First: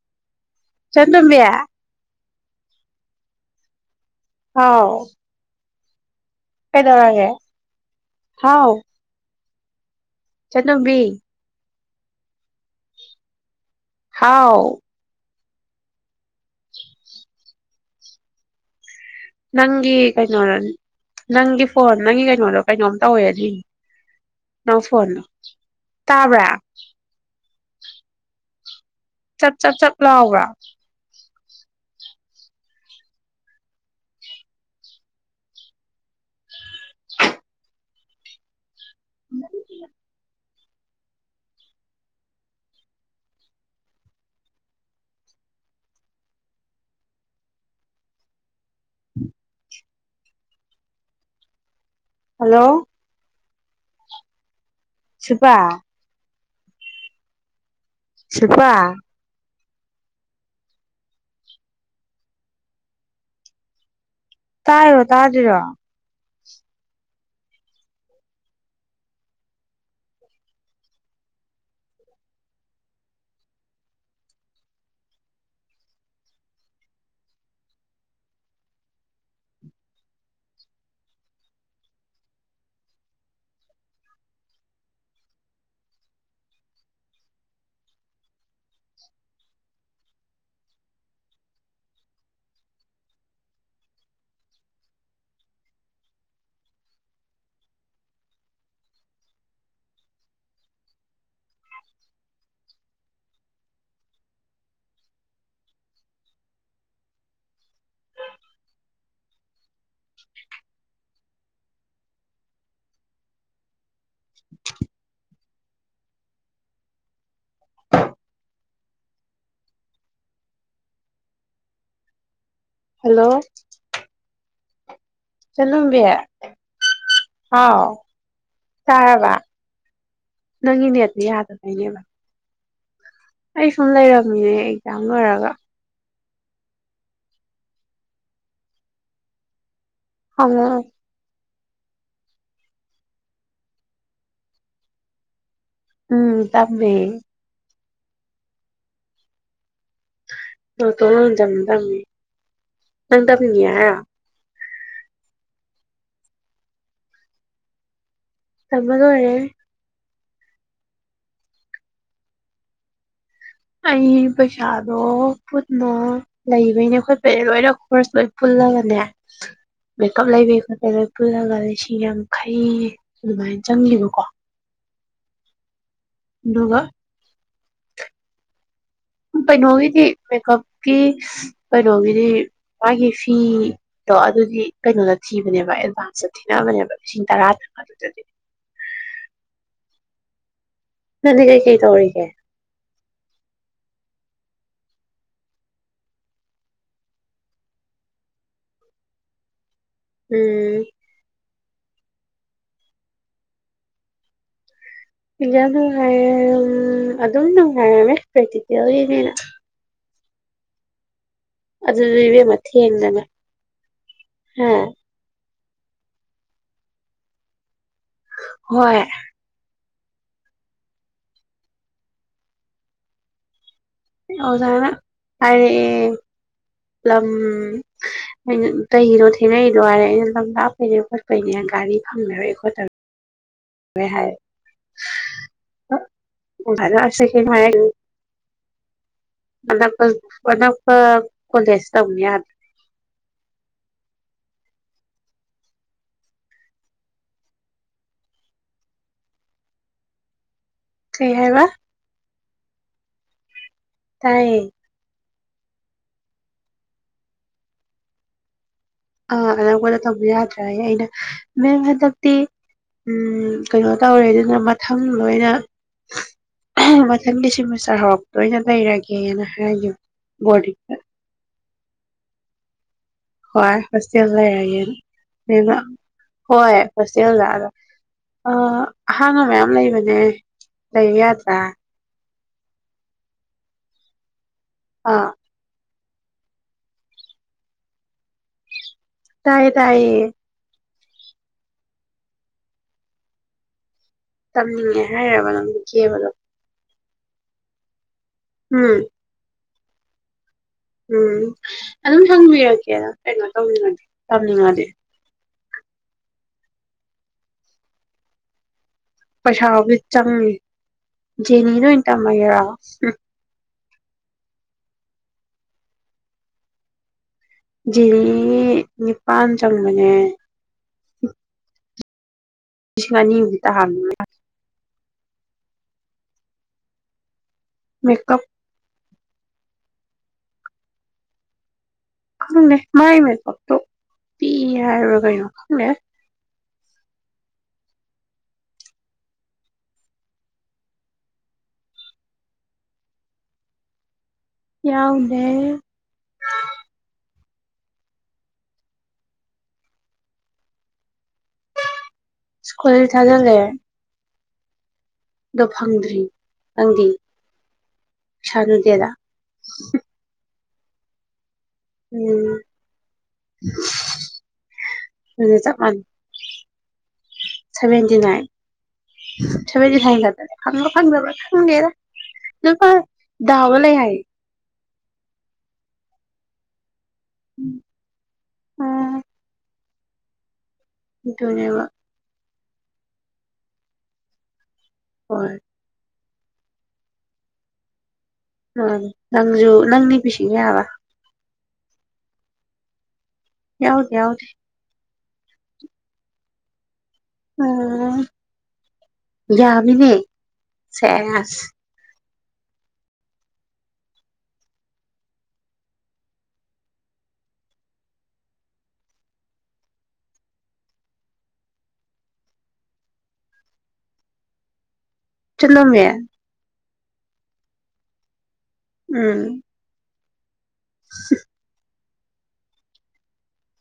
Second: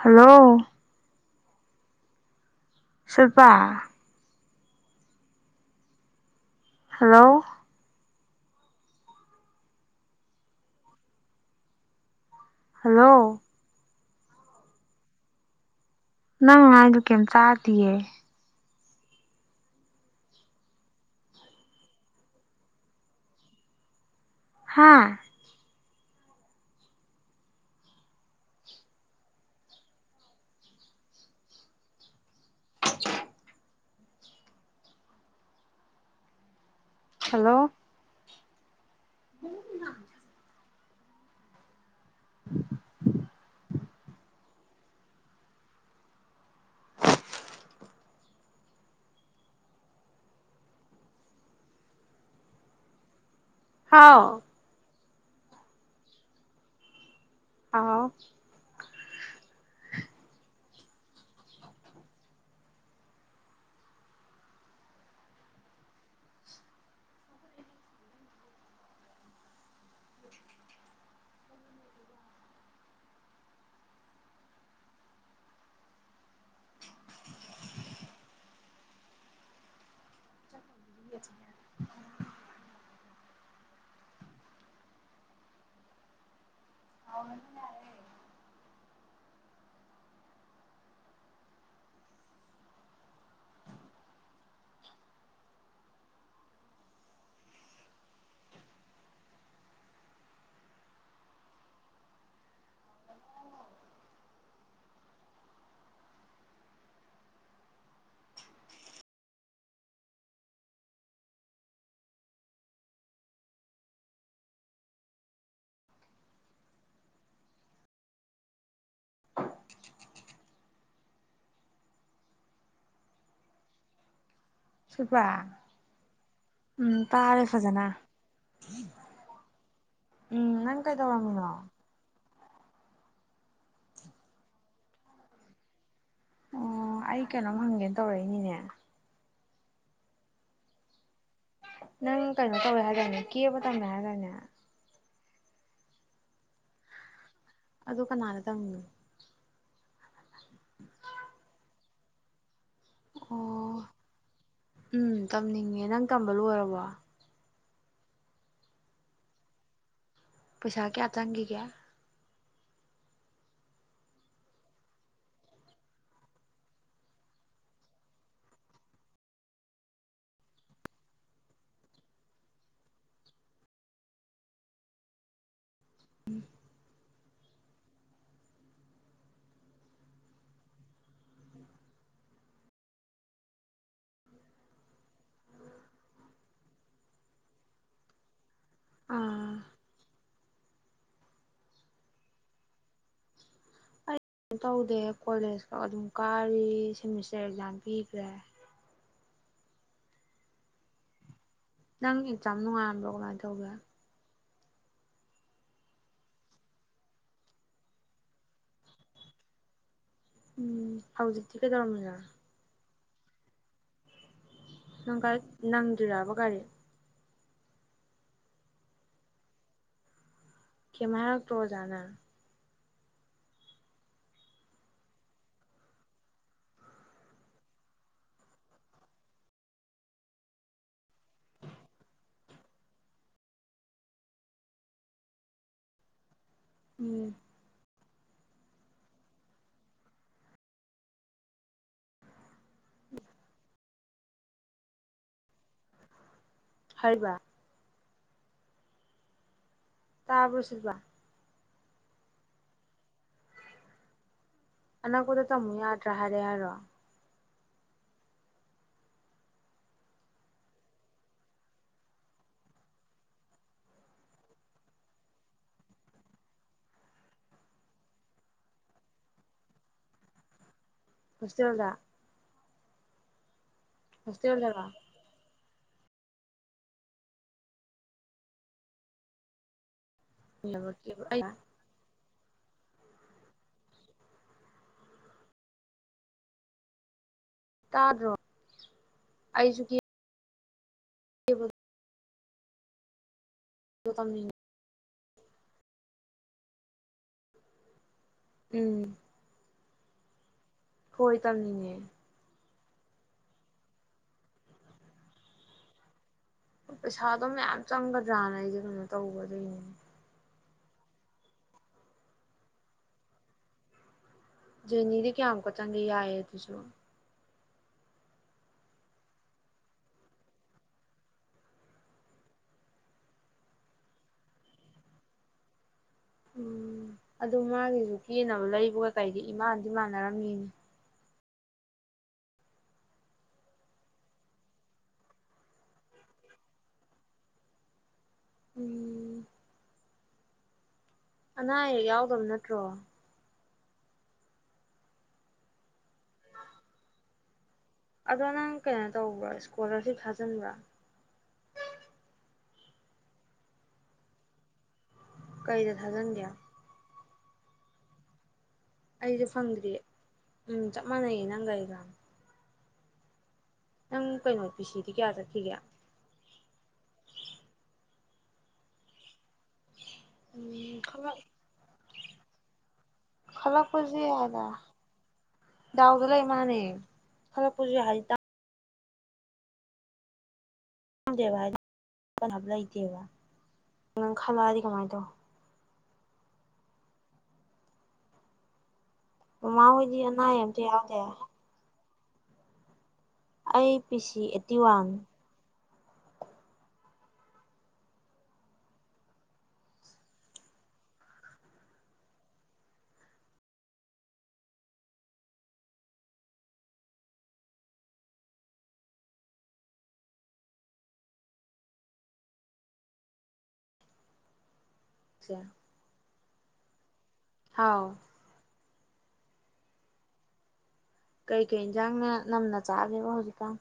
hello ꯆꯟꯗꯨꯝꯕꯤ ꯁꯤꯜꯄꯥ ꯍꯥꯎ ꯀꯩꯗꯧꯔꯒꯦ ꯍꯜꯂꯣ ꯍꯥꯎ ꯏꯆꯟꯇꯣꯝꯕꯤ ꯍꯜꯂꯣ ꯍꯥꯎ ꯅꯪ ꯍꯥꯏꯗꯣ ꯀꯝ ꯇꯗꯦꯌꯦ ꯅꯪꯒꯤ ꯀꯩꯅꯣꯗꯣ ꯅꯪꯒꯤ ꯐꯣꯟ ꯅꯪꯒꯤ ꯀꯩꯅꯣꯗꯣ ꯀꯩꯅꯣꯝ ꯇꯧꯋꯦꯗꯤ ꯅ ꯍꯥ ꯐꯣꯟꯗꯣ ꯇꯥꯕ꯭ꯔꯥ ꯆꯞ ꯆꯞ ꯆꯞ ꯂꯥꯎꯕ꯭ꯔꯥ ꯍꯜꯂꯣ ꯎꯝ ꯎꯝ ꯍꯜꯂꯣ ꯍꯥꯎ ꯁꯤꯜꯄꯥ ꯍꯥꯎ ꯁꯤꯜꯄꯥ ꯇꯥꯏꯔꯣ ꯇꯥꯗꯔ꯭ꯤꯔꯣ [unintelligible] ꯑꯅꯟꯅꯔꯦ [unintelligible] [unintelligible] [unintelligible] [unintelligible] ꯍꯂꯣ ꯁꯤꯜꯄꯥ ꯆꯅꯕ ꯎꯝ ꯇꯥꯔꯦ ꯍꯥꯎ ꯐꯖꯅ ꯆꯥꯔꯕ ꯎꯝ ꯅꯪ ꯅꯪꯒꯤ ꯅꯦꯠꯇ ꯀꯩꯗꯧꯔꯝꯃꯤꯅꯣ ꯌꯥꯗꯅꯅꯦꯕ ꯑꯩ ꯁꯨꯝ ꯂꯩꯔꯝꯃꯤꯅꯦ ꯑꯦꯛꯖꯥꯝ ꯂꯣꯏꯔꯒ ꯑꯣ ꯑꯩ ꯀꯩꯅꯣꯝ ꯍꯪꯒꯦꯅ ꯇꯧꯔꯛꯏꯅꯤꯅꯦ ꯍ ꯅꯪ ꯀꯩꯅꯣ ꯇꯧꯋꯦ ꯍꯥꯏꯇꯥꯅꯦ ꯀꯦꯕ ꯇꯝꯃꯦ ꯍꯥꯏꯔꯅꯦ ꯎꯝ ꯇꯃꯦꯃꯦ ꯑꯗꯨ ꯀꯅꯥꯅ ꯇꯣ ꯑ ꯇꯝꯅꯤ ꯅꯪ ꯑꯣ ꯇꯕꯉꯌꯥ ꯎꯝ ꯇꯝꯅꯤꯡꯉꯦ ꯅꯪ ꯇꯝꯕ ꯂꯣꯏꯔꯕꯣ ꯇꯃꯒ ꯑꯣꯏꯔꯦ ꯄꯩꯁꯥ ꯀꯌꯥ ꯆꯪꯈꯤꯒꯌꯥ ꯑꯩ ꯄꯩꯁꯥꯗꯣ ꯐꯠꯅ ꯂꯩꯕꯩꯅꯦ ꯈꯣꯠꯄꯩꯅꯦ ꯂꯣꯏꯅ ꯈꯣꯔꯁ ꯂꯣꯏ ꯄꯨꯜꯂꯒꯅꯦ ꯃꯦꯀꯞ ꯂꯩꯕꯒꯤ ꯈꯣꯠꯄꯩ ꯂꯣꯏ ꯄꯨꯜꯂꯒ ꯂꯤꯁꯤꯡ ꯌꯥꯡꯈꯩ ꯑꯗꯨꯃꯥꯏꯅ ꯆꯪꯈꯤꯕꯀꯣ ꯑꯗꯨꯒꯒ ꯀꯩꯅꯣꯒꯤꯗꯤ ꯃꯦꯀꯞꯀꯤ ꯀꯩꯅꯣꯒꯤꯗꯤ ꯃꯥꯒꯤ ꯐꯤꯗꯣ ꯑꯗꯨꯗꯤ ꯀꯩꯅꯣꯗ ꯊꯤꯕꯅꯦꯕ ꯑꯦꯗꯚꯥꯟꯁꯇ ꯊꯤꯅꯕꯅꯦꯕ ꯂꯤꯁꯤꯡ ꯇꯔꯥꯇꯪ ꯑꯗꯨꯗꯗꯤ ꯑꯥ ꯅꯗꯤ ꯀꯩ ꯀꯩ ꯇꯧꯔꯤꯒꯦ ꯀ ꯇꯧꯗꯦ ꯀꯣꯂꯦꯖꯀ ꯑꯗꯨꯝ ꯀꯥꯔꯤ ꯁꯦꯃꯤꯁꯇꯔ ꯑꯦꯛꯖꯥꯝ ꯄꯤꯈ꯭ꯔꯦ ꯎꯝ ꯅꯪ ꯆꯝꯅꯅꯨꯡꯉꯒꯇꯧꯕꯔ ꯄꯖ ꯅꯨꯡꯉꯥꯏꯔꯝ ꯑꯗꯨꯝ ꯅꯨꯡꯉꯥꯏꯔꯝꯃꯦ ꯄ꯭ꯔꯦꯀꯤꯤꯇꯤꯔꯤꯅꯦꯅ ꯎꯝ ꯍꯧꯥꯎꯖꯤꯗꯤ ꯀꯦꯗꯧꯔ ꯃꯅ ꯍꯗꯕ ꯅꯪꯒꯥꯥꯏ ꯅꯪꯗꯨꯔꯕꯣ ꯀꯒꯥꯔꯤꯦ ꯍꯣꯏ ꯀꯃꯔꯛꯇꯣꯖꯅ ꯑꯣꯖꯥꯅ ꯍꯥꯏꯔꯛꯑꯦ ꯂꯝ ꯑꯩꯅ ꯇꯗꯣ ꯊꯦꯡꯅꯔꯤꯗꯣ ꯍꯥꯏꯔꯛꯦ ꯑꯩꯅ ꯂꯝ ꯂꯥꯞꯄꯩꯅꯦ ꯈꯣꯠꯄꯩꯅꯦ ꯒꯥꯔꯤ ꯐꯪꯅꯔꯛꯑꯦ ꯈꯣꯠꯇꯔ ꯍꯥꯏꯥꯏ ꯚꯁꯦ ꯎꯝ ꯃꯟꯅꯀ ꯏꯁ ꯇ ꯌꯥ ꯍꯥꯏꯔꯤꯕ ꯇꯥꯕꯨ ꯁꯤ ꯍꯥꯏꯕ ꯇꯌꯦ ꯀꯗ ꯇ ꯃ ꯌꯥꯗ ꯔꯍꯥꯏꯔꯦꯔꯣ ꯑꯥ ꯑꯅꯧꯕꯗ ꯇꯧꯕ ꯌꯥꯗ꯭ꯔꯦ ꯑꯩꯅ ꯃꯦꯝ ꯍꯟꯗꯛꯇꯤ ꯎꯝ ꯀꯩꯅꯣ ꯇꯧꯔꯦ ꯑꯗꯨꯅ ꯃꯊꯪ ꯂꯣꯏꯅ ꯃꯊꯪ ꯂꯤꯁꯤꯡꯃ ꯆꯍꯔꯛ ꯂꯣꯏꯅ ꯂꯩꯔꯒꯦꯅ ꯍꯥꯏꯒꯦ ꯕꯣꯔꯗꯤꯡꯗ ꯈꯁꯔꯕꯗ ꯍꯣꯏ ꯍꯣꯇꯦꯜ ꯍꯣꯁꯇꯦꯜꯗꯔꯣ ꯂꯩ ꯍꯣꯏ ꯍꯣꯁꯇꯦꯜꯗ ꯑꯗ ꯑꯍꯥꯡꯕ ꯃꯌꯥꯝ ꯂꯩꯕꯅꯦ ꯂꯩꯌꯥ ꯑꯩ ꯇ ꯑꯥ ꯇꯥꯗ꯭ꯔꯣ ꯇꯥꯏꯌꯦ ꯇꯥꯏꯌꯦ ꯀ ꯇꯝꯅꯤꯡꯉꯦ ꯇꯝꯅꯤꯡꯉ‌ꯦ ꯍꯩ ꯔꯕ ꯅꯪ ꯁꯨ ꯀꯦꯕꯥ ꯗꯣ ꯎꯝ ꯈꯣꯏ ꯎꯝ ꯇꯝꯅꯤꯡꯉꯦ ꯑꯗꯨꯝ ꯈꯪꯕꯤꯌ ꯀꯩꯅꯣ ꯇꯧꯅꯤꯡꯉꯦ ꯇꯝꯅꯤꯡꯉꯗꯤ ꯄꯩꯁꯥꯗ ꯃꯌꯥꯝ ꯆꯪꯒꯗ꯭ꯔꯥ ꯅꯥ ꯑꯩꯁ‌ꯦ ꯄꯁꯥꯩꯕꯨꯗꯤ ꯆꯪꯅꯤ ꯖꯦꯅꯤꯗ ꯑ‌ꯣꯏ ꯇꯝꯃꯒ‌ꯦꯔ‌ꯣ ꯖ‌ꯦꯅꯤ ꯀꯌꯥꯃꯨꯛꯀ ꯆꯪꯒ‌ꯦ ꯌꯥꯏꯌꯦ ꯑꯗꯨꯁꯨ ꯖ‌ꯦꯅꯤ ꯅꯤꯄꯥꯟ ꯆꯪꯕꯅꯦ ꯂꯤꯁꯤꯡ ꯑꯅꯤ ꯕꯨꯗꯤ ꯇꯥꯍꯟ ꯌꯥꯅꯤ ꯎꯝ ꯑꯗꯨ ꯃꯥꯒꯤꯁꯨ ꯃꯦꯀꯞ ꯀꯦꯅꯕ ꯂꯩꯕꯒ ꯀꯩꯗꯤ ꯏꯃꯥꯟꯗꯤ ꯃꯥꯟꯅꯔꯝꯃꯤꯅꯦ ꯈꯪꯗꯦ ꯃꯥꯏ ꯃꯦꯀꯞꯇꯣ ꯄꯤ ꯍꯥꯏꯕ ꯀꯩꯅꯣ ꯈꯪꯗꯦ ꯎꯝ ꯑꯅꯥ ꯑꯌꯦꯛ ꯌꯥꯎꯗꯕ ꯅꯠꯇ꯭ꯔꯣ ꯌꯥꯎꯗ‌ꯦ ꯑꯗꯣ ꯅꯪ ꯀꯩꯅꯣ ꯇꯧꯕ꯭ꯔꯥ ꯏꯁꯀꯣꯂꯥ꯭ꯔꯁꯤꯞ ꯊꯥꯖꯤꯟꯕ꯭ꯔꯥ ꯁ꯭ꯀꯨꯜ ꯊꯥꯖꯒꯦ ꯗ‌ꯣ ꯀꯩꯗ ꯐꯪꯗ꯭ꯔꯤ ꯊꯥꯖꯤꯟꯒꯦ ꯅꯪꯗꯤ ꯁꯔ ꯑꯩꯗꯤ ꯐꯗꯔꯤꯌꯦꯦ ꯎꯝ ꯆꯞ ꯃꯥꯟꯅꯩꯌꯦꯅ ꯅꯪꯒ ꯑꯩꯒ ꯎꯝ ꯅꯪ ꯀꯩꯅꯣ ꯄꯤꯁꯤꯗꯤ ꯀꯌꯥ ꯑꯗꯨꯅ ꯆꯠꯈꯤꯒꯦ ꯆꯞ ꯃꯥꯟꯅꯩ ꯁꯚꯦꯟꯇꯤ ꯅꯥꯏꯟ ꯊ [unintelligible] ꯈꯪ ꯎꯝ ꯐꯪꯗꯕ ꯈꯜꯂꯛ ꯈꯪꯒꯦꯔ ꯅꯨꯄꯥ ꯈꯜꯂꯛꯄꯁꯨ ꯌꯥꯏꯗ ꯗꯥꯎꯗ ꯂꯩ ꯃꯥꯟꯅꯦ ꯈꯜꯂꯛꯄꯁꯨ ꯌꯥꯏ ꯍꯥꯏꯖꯤꯇ ꯎꯝ ꯑꯗꯨꯅꯦꯕ ꯍꯥꯅꯕ ꯂꯩꯇꯦꯕ ꯅꯪ ꯈꯜꯂꯗꯤ ꯍꯣꯏ ꯎꯝ ꯃꯃꯥ ꯅꯪꯁꯨꯨ ꯅꯪ ꯍꯣꯏꯗꯤ ꯄꯤꯁꯤ ꯑꯅꯥ ꯑꯌꯦꯛ ꯑꯝꯇ ꯀꯌꯥꯅꫭ ꯌꯥꯎꯗꯦ ꯑꯩ ꯌꯥꯎꯗꯦ ꯄꯤ ꯁꯤ ꯌꯥꯎꯗꯦ ꯑꯦꯠꯇꯤ ꯋꯥꯟ ꯑ ꯌꯥꯕꯤꯅꯦ ꯁꯁ ꯆꯠꯂꯣ ꯃꯦ ꯍꯥꯎ ꯎꯝ ꯌꯦꯟꯖꯥꯡꯅ ꯅꯝꯅ ꯆꯥꯒꯦꯕ ꯍꯧꯖꯤꯛꯀꯥꯟ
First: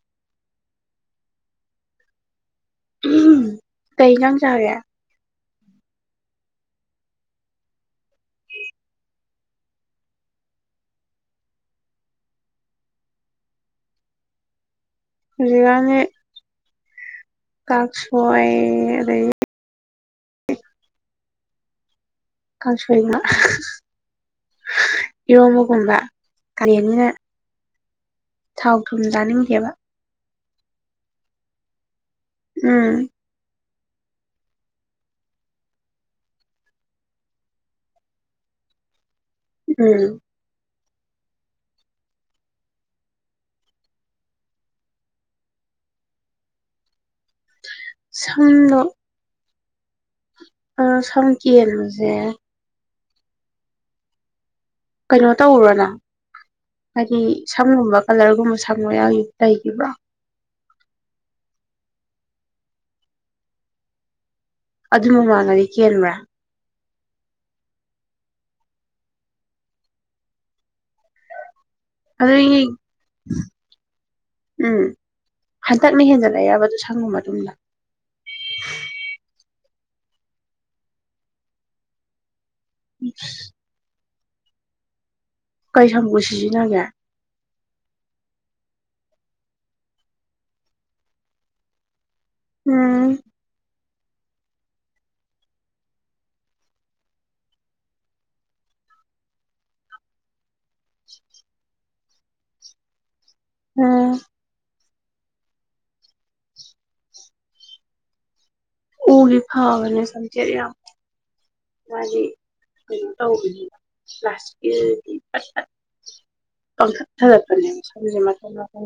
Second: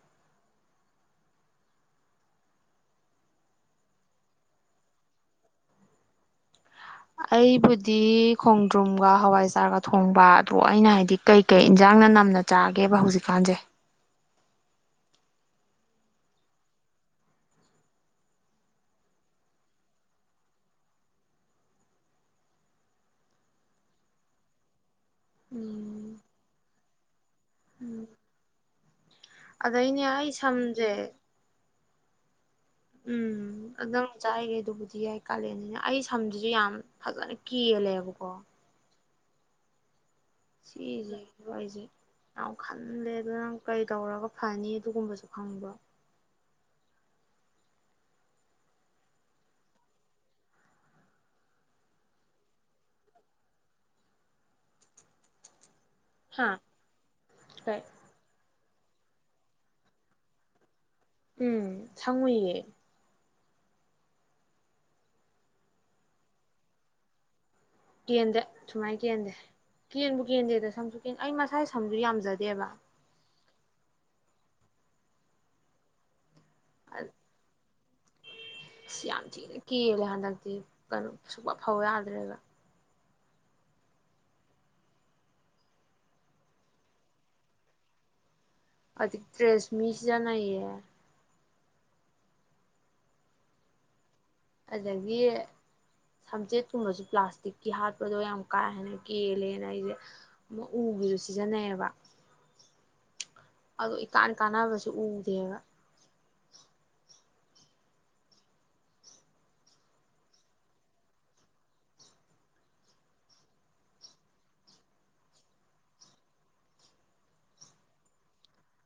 ꯀꯩ ꯏꯟꯁꯥꯡ ꯆꯥꯒꯦ ꯑꯩꯕꯨꯗꯤ ꯈꯣꯡꯗ꯭ꯔꯨꯝꯒ ꯍꯋꯥꯏꯖꯥꯔꯒ ꯊꯣꯡꯕ ꯑꯗꯣ ꯑꯩꯅ ꯍꯥꯏꯕꯗꯤ ꯀꯩꯀꯩ ꯏꯟꯁꯥꯡꯅ ꯅꯝꯅ ꯆꯥꯒꯦꯕ ꯍꯧꯖꯤꯛꯀꯥꯟꯁꯦ ꯍꯧꯖꯤꯛ ꯀꯟꯅꯤ ꯀꯛ ꯁꯣꯏ ꯑꯗꯩ ꯀꯁꫭꯏ ꯉꯛ ꯏꯔꯣꯝꯕꯒꯨꯝꯕ ꯎꯝ ꯀꯂꯦꯟꯅꯤꯅ ꯊꯥꯎ ꯊꯨꯨꯝ ꯆꯥꯅꯤꯡꯗꯦꯕ ꯁꯝꯖꯦ ꯎꯝ ꯑꯗꯥꯡ ꯆꯥꯏꯉꯩ ꯑꯗꯨꯕꯨꯗꯤ ꯌꯥꯏ ꯀꯥꯂꯦꯟꯅꯤꯅ ꯑꯩ ꯁꯝꯁꯤꯁꯨ ꯌꯥꯝ ꯐꯖꯅ ꯀꯦꯜꯂꯦꯕꯀꯣ ꯎꯝ ꯁꯤꯁꯦ ꯑꯩꯁꯦ ꯌꯥꯝ ꯈꯜꯂꯦ ꯑꯗꯨ ꯅꯪ ꯀꯔꯤ ꯇꯧꯔꯒ ꯐꯅꯤ ꯑꯗꯨꯒꯨꯝꯕꯁꯨ ꯈꯪꯕ ꯁꯝꯅ ꯑ ꯁꯝ ꯀꯦꯟꯕꯖꯦ ꯀꯩꯅꯣ ꯇꯧꯔꯨꯕꫭ ꯅꯪ ꯍꯥ ꯍꯥꯏꯗꯤ ꯀꯩ ꯁꯝꯒꯨꯝꯕ ꯀꯂꯔꯒꯨꯝꯕ ꯁꯪ ꯐꯪꯕ ꯌꯥꯒꯤ ꯂꯩꯈꯤꯕ꯭ꯔꫭ ꯎꯝ ꯁꯪꯉꯨꯏꯌꯦ ꯑꯗꯨ ꯃꯃꯥꯡꯗꯗꯤ ꯀꯦꯟꯕ꯭ꯔꯥ ꯀꯦꯟꯗꯦ ꯁꯨꯃꯥꯏꯅ ꯀꯦꯟꯗꯦ ꯀꯦꯟꯕꯨ ꯀꯦꯟꯗꯦꯗ ꯁꯝ ꯁꯨꯡ ꯀꯦꯟ ꯑꯩ ꯃꯁꯥ ꯁꯝꯁꯨ ꯑꯗꯨꯒꯤ ꯌꯥꯝꯖꯗꯦꯕ ꯎꯝ ꯍꯟꯇꯛꯅ ꯍꯦꯟꯖꯤꯜꯂꯦ ꯑꯌꯥꯕꯗꯨ ꯁꯪꯉꯨ ꯃꯇꯨꯡꯗ ꯁꯤ ꯌꯥꯝ ꯊꯤꯅ ꯀꯦꯜꯂꯦ ꯍꯟꯗꯛꯇꯤ ꯀꯩꯅꯣ ꯁꯨꯄ ꯐꯧ ꯌꯥꯗ꯭ꯔꯦꯕ ꯎꯝ ꯀꯩ ꯁꯒ ꯁꯤꯖꯤꯅꯒꯦ ꯑꯗꯤ ꯇ꯭ꯔꯦꯁꯃꯤꯁꯤꯗꯅꯌꯦ ꯎꯝ ꯑꯗꯒꯤ ꯁꯝꯆꯦꯠꯀꯨꯝꯕꯁꯨ ꯄ꯭ꯂꯥꯁꯇꯤꯛꯀꯤ ꯍꯥꯠꯄꯗꯣ ꯌꯥꯝ ꯀꯥ ꯍꯦꯟꯅ ꯀꯦꯜꯂꯦ ꯑꯩꯁꯦ ꯎꯒꯤꯁꯨ ꯁꯤꯖꯤꯟꯅꯩꯌꯦꯕ ꯑꯗꯨ ꯎꯝ ꯀꯥꯥꯟ ꯀꯥꯟꯅꯥꯕꯁ ꯑꯗꯨ ꯎꯗꯕ ꯎꯂꯤ ꯐꯥꯕꯅꯦ ꯁꯝꯆꯦꯠ ꯌꯥꯝ ꯃꯥꯗꯤ ꯀꯩꯅꯣ ꯇꯧꯕꯅꯤ ꯄꯥꯁꯇꯤꯛꯀꯤꯗꯤ ꯀꯪꯊꯠꯊꯔꯛꯄꯅꯦ ꯁꯝꯁꯦ ꯃꯊ ꯃꯊ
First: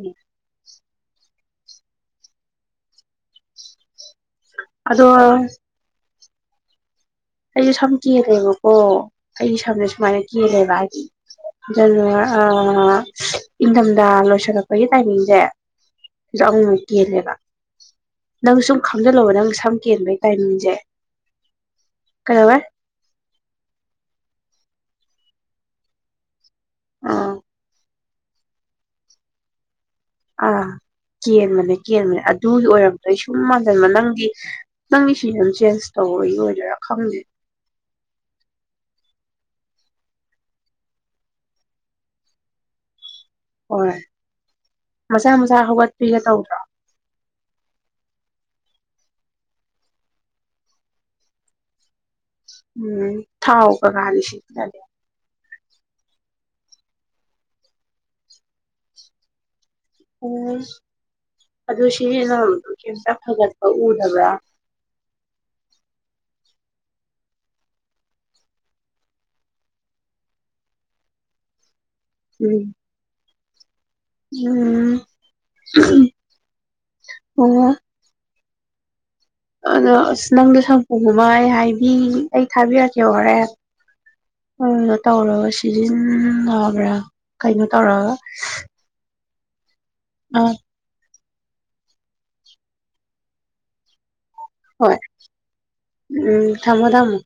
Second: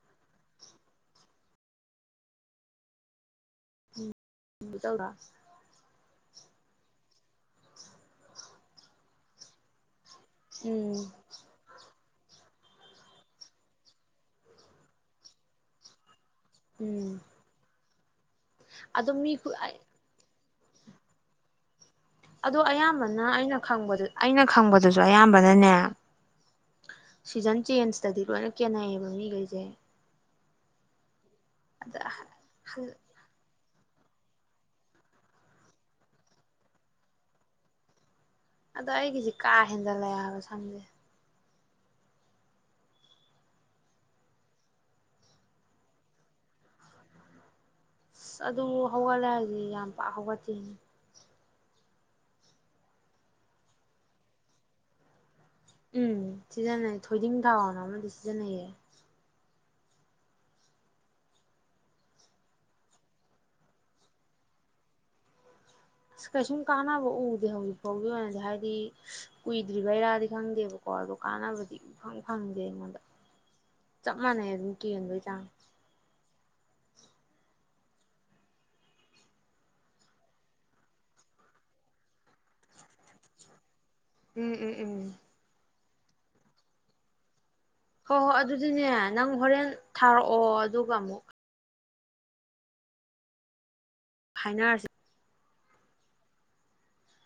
ꯎꯝ ꯑꯗꯣ ꯇꯧꯔ ꯑꯩ ꯏꯁꯝꯅ ꯁꯨꯃꯥꯏꯅ ꯂꯩꯦꯕ ꯎꯝ ꯑ ꯏꯪꯊꯝꯊꯥ ꯂꯣꯏꯁꯤꯜꯂꯛꯄꯒꯤ ꯇꯥꯏꯃꯤꯡꯁꯦ ꯔꯪ ꯀ ꯎꯝ ꯂꯩꯕ [unintelligible] ꯅꯪ ꯁꯨꯝ ꯑꯗꯣ ꯈꯪꯖꯤꯜꯂꯣꯕ ꯃꯤ ꯅꯪ ꯁꯝ ꯀꯦꯟꯕꯒꯤ ꯇꯥꯏꯃꯤꯡ ꯖꯦ ꯑꯗꯣ ꯑꯌꯥꯝꯕꯅ ꯑꯩꯅ ꯈꯪꯕꯗ ꯑꯩꯅ ꯈꯪꯕꯗꯨꯁꯨ ꯑꯌꯥꯝꯕꯅꯅꯦ ꯑꯥ ꯁꯤꯖꯟ ꯆꯦꯟꯖ ꯏꯁꯇꯗꯤ ꯂꯣꯏꯅ ꯀꯦꯅꯩꯌꯦꯕ ꯃꯤꯈꯩꯁꯦ ꯑꯥ ꯀꯦꯟꯕꯅꯦ ꯑꯗ ꯀꯦꯟꯕꯅꯦ ꯑꯗꯨꯒꯤ ꯑꯣꯏꯔꯝꯕꯗꯣ ꯑꯩ ꯁꯨꯝ ꯅꯪꯗꯤ ꯅꯪꯒꯤ ꯁꯤꯖꯟ ꯆꯦꯟꯖ ꯇꯧꯕꯒꯤ ꯑꯣꯏꯗꯣꯏꯔꯥ ꯈꯪꯗꯦ ꯑꯗꯣ ꯑꯩꯒꯤꯁꯤꯦ ꯀꯥ ꯍꯦꯟꯗꯂꯕ ꯁꯝꯁꯦ ꯍꯣꯏ ꯃꯁꯥ ꯃꯁꯥ ꯍꯧꯒꯠꯄꯤꯒꯦ ꯇꯧꯗ꯭ꯔꯣ ꯑꯗꯨ ꯍꯧꯒꯠꯂ ꯍꯥꯏꯗꯤ ꯌꯥꯝ ꯄ ꯍꯧꯒꯠꯇꯦꯅꯦ ꯎꯝ ꯊꯥꯥꯎꯒ ꯀꯗꯁꯤꯅꯗ ꯎꯝ ꯁꯤꯖꯟꯅꯩ ꯊꯣꯏꯗꯤꯡ ꯊꯥꯎꯅ ꯑꯃꯗꯤ ꯁꯤꯖꯤꯟꯅꯩꯌꯦ ꯑꯣ ꯑꯗꯨ ꯁꯤꯅꯥꯗꯨꯣ ꯀꯩꯝꯇ ꯐꯒꯠꯄ ꯎꯗꯕ꯭ꯔꯥ ꯑꯁ ꯀꯩꯁꯨꯝ ꯀꯥꯟꯅꯕ ꯎꯗꯦ ꯍꯧꯖꯤꯛ ꯐꯥꯎꯒꯤ ꯑꯣꯏꯅꯗꯤ ꯍꯥꯏꯗꯤ ꯀꯨꯏꯗ꯭ꯔꯤꯕꯩꯔꯥꯗꯤ ꯈꯪꯗꯦꯕꯀꯣ ꯑꯗꯣ ꯀꯥꯟꯅꯕꯗꯤ ꯐꯪ ꯐꯪꯗꯦ ꯎꯝ ꯑꯩꯉꯣꯟꯗ ꯆꯞ ꯃꯥꯟꯅꯩ ꯑꯗꯨꯝ ꯎꯝ ꯀꯦꯟꯕꯩ ꯆꯥꯡ [unintelligible] ꯑꯗꯣ ꯑꯁ ꯅꯪꯗꯣ ꯁꯪꯄꯨꯒꯨꯝꯕ ꯑꯩ ꯍꯥꯏꯕꯤ ꯑꯩ ꯊꯥꯕꯤꯔꯛꯀꯦ ꯍꯣꯔꯦꯟ ꯎꯝ ꯎꯝ ꯎꯝ [unintelligible] ꯐꯤꯂꯤꯝ ꯅꯕ꯭ꯔꯥ ꯀꯩꯅꯣ ꯇꯧꯔꯒ ꯍꯣꯏ [unintelligible] ꯍꯣꯏ ꯑꯗꯨꯗꯤꯅꯦ ꯅꯪ ꯍꯣꯔꯦꯟ ꯑ ꯊꯥꯔꯛꯑꯣ ꯑꯗꯨꯒ ꯑꯃꯨꯛ ꯍꯥꯏꯅꯔꯁꯦ ꯍꯣꯏ ꯎꯝ ꯊꯝꯃꯣ ꯊꯝꯃꯣ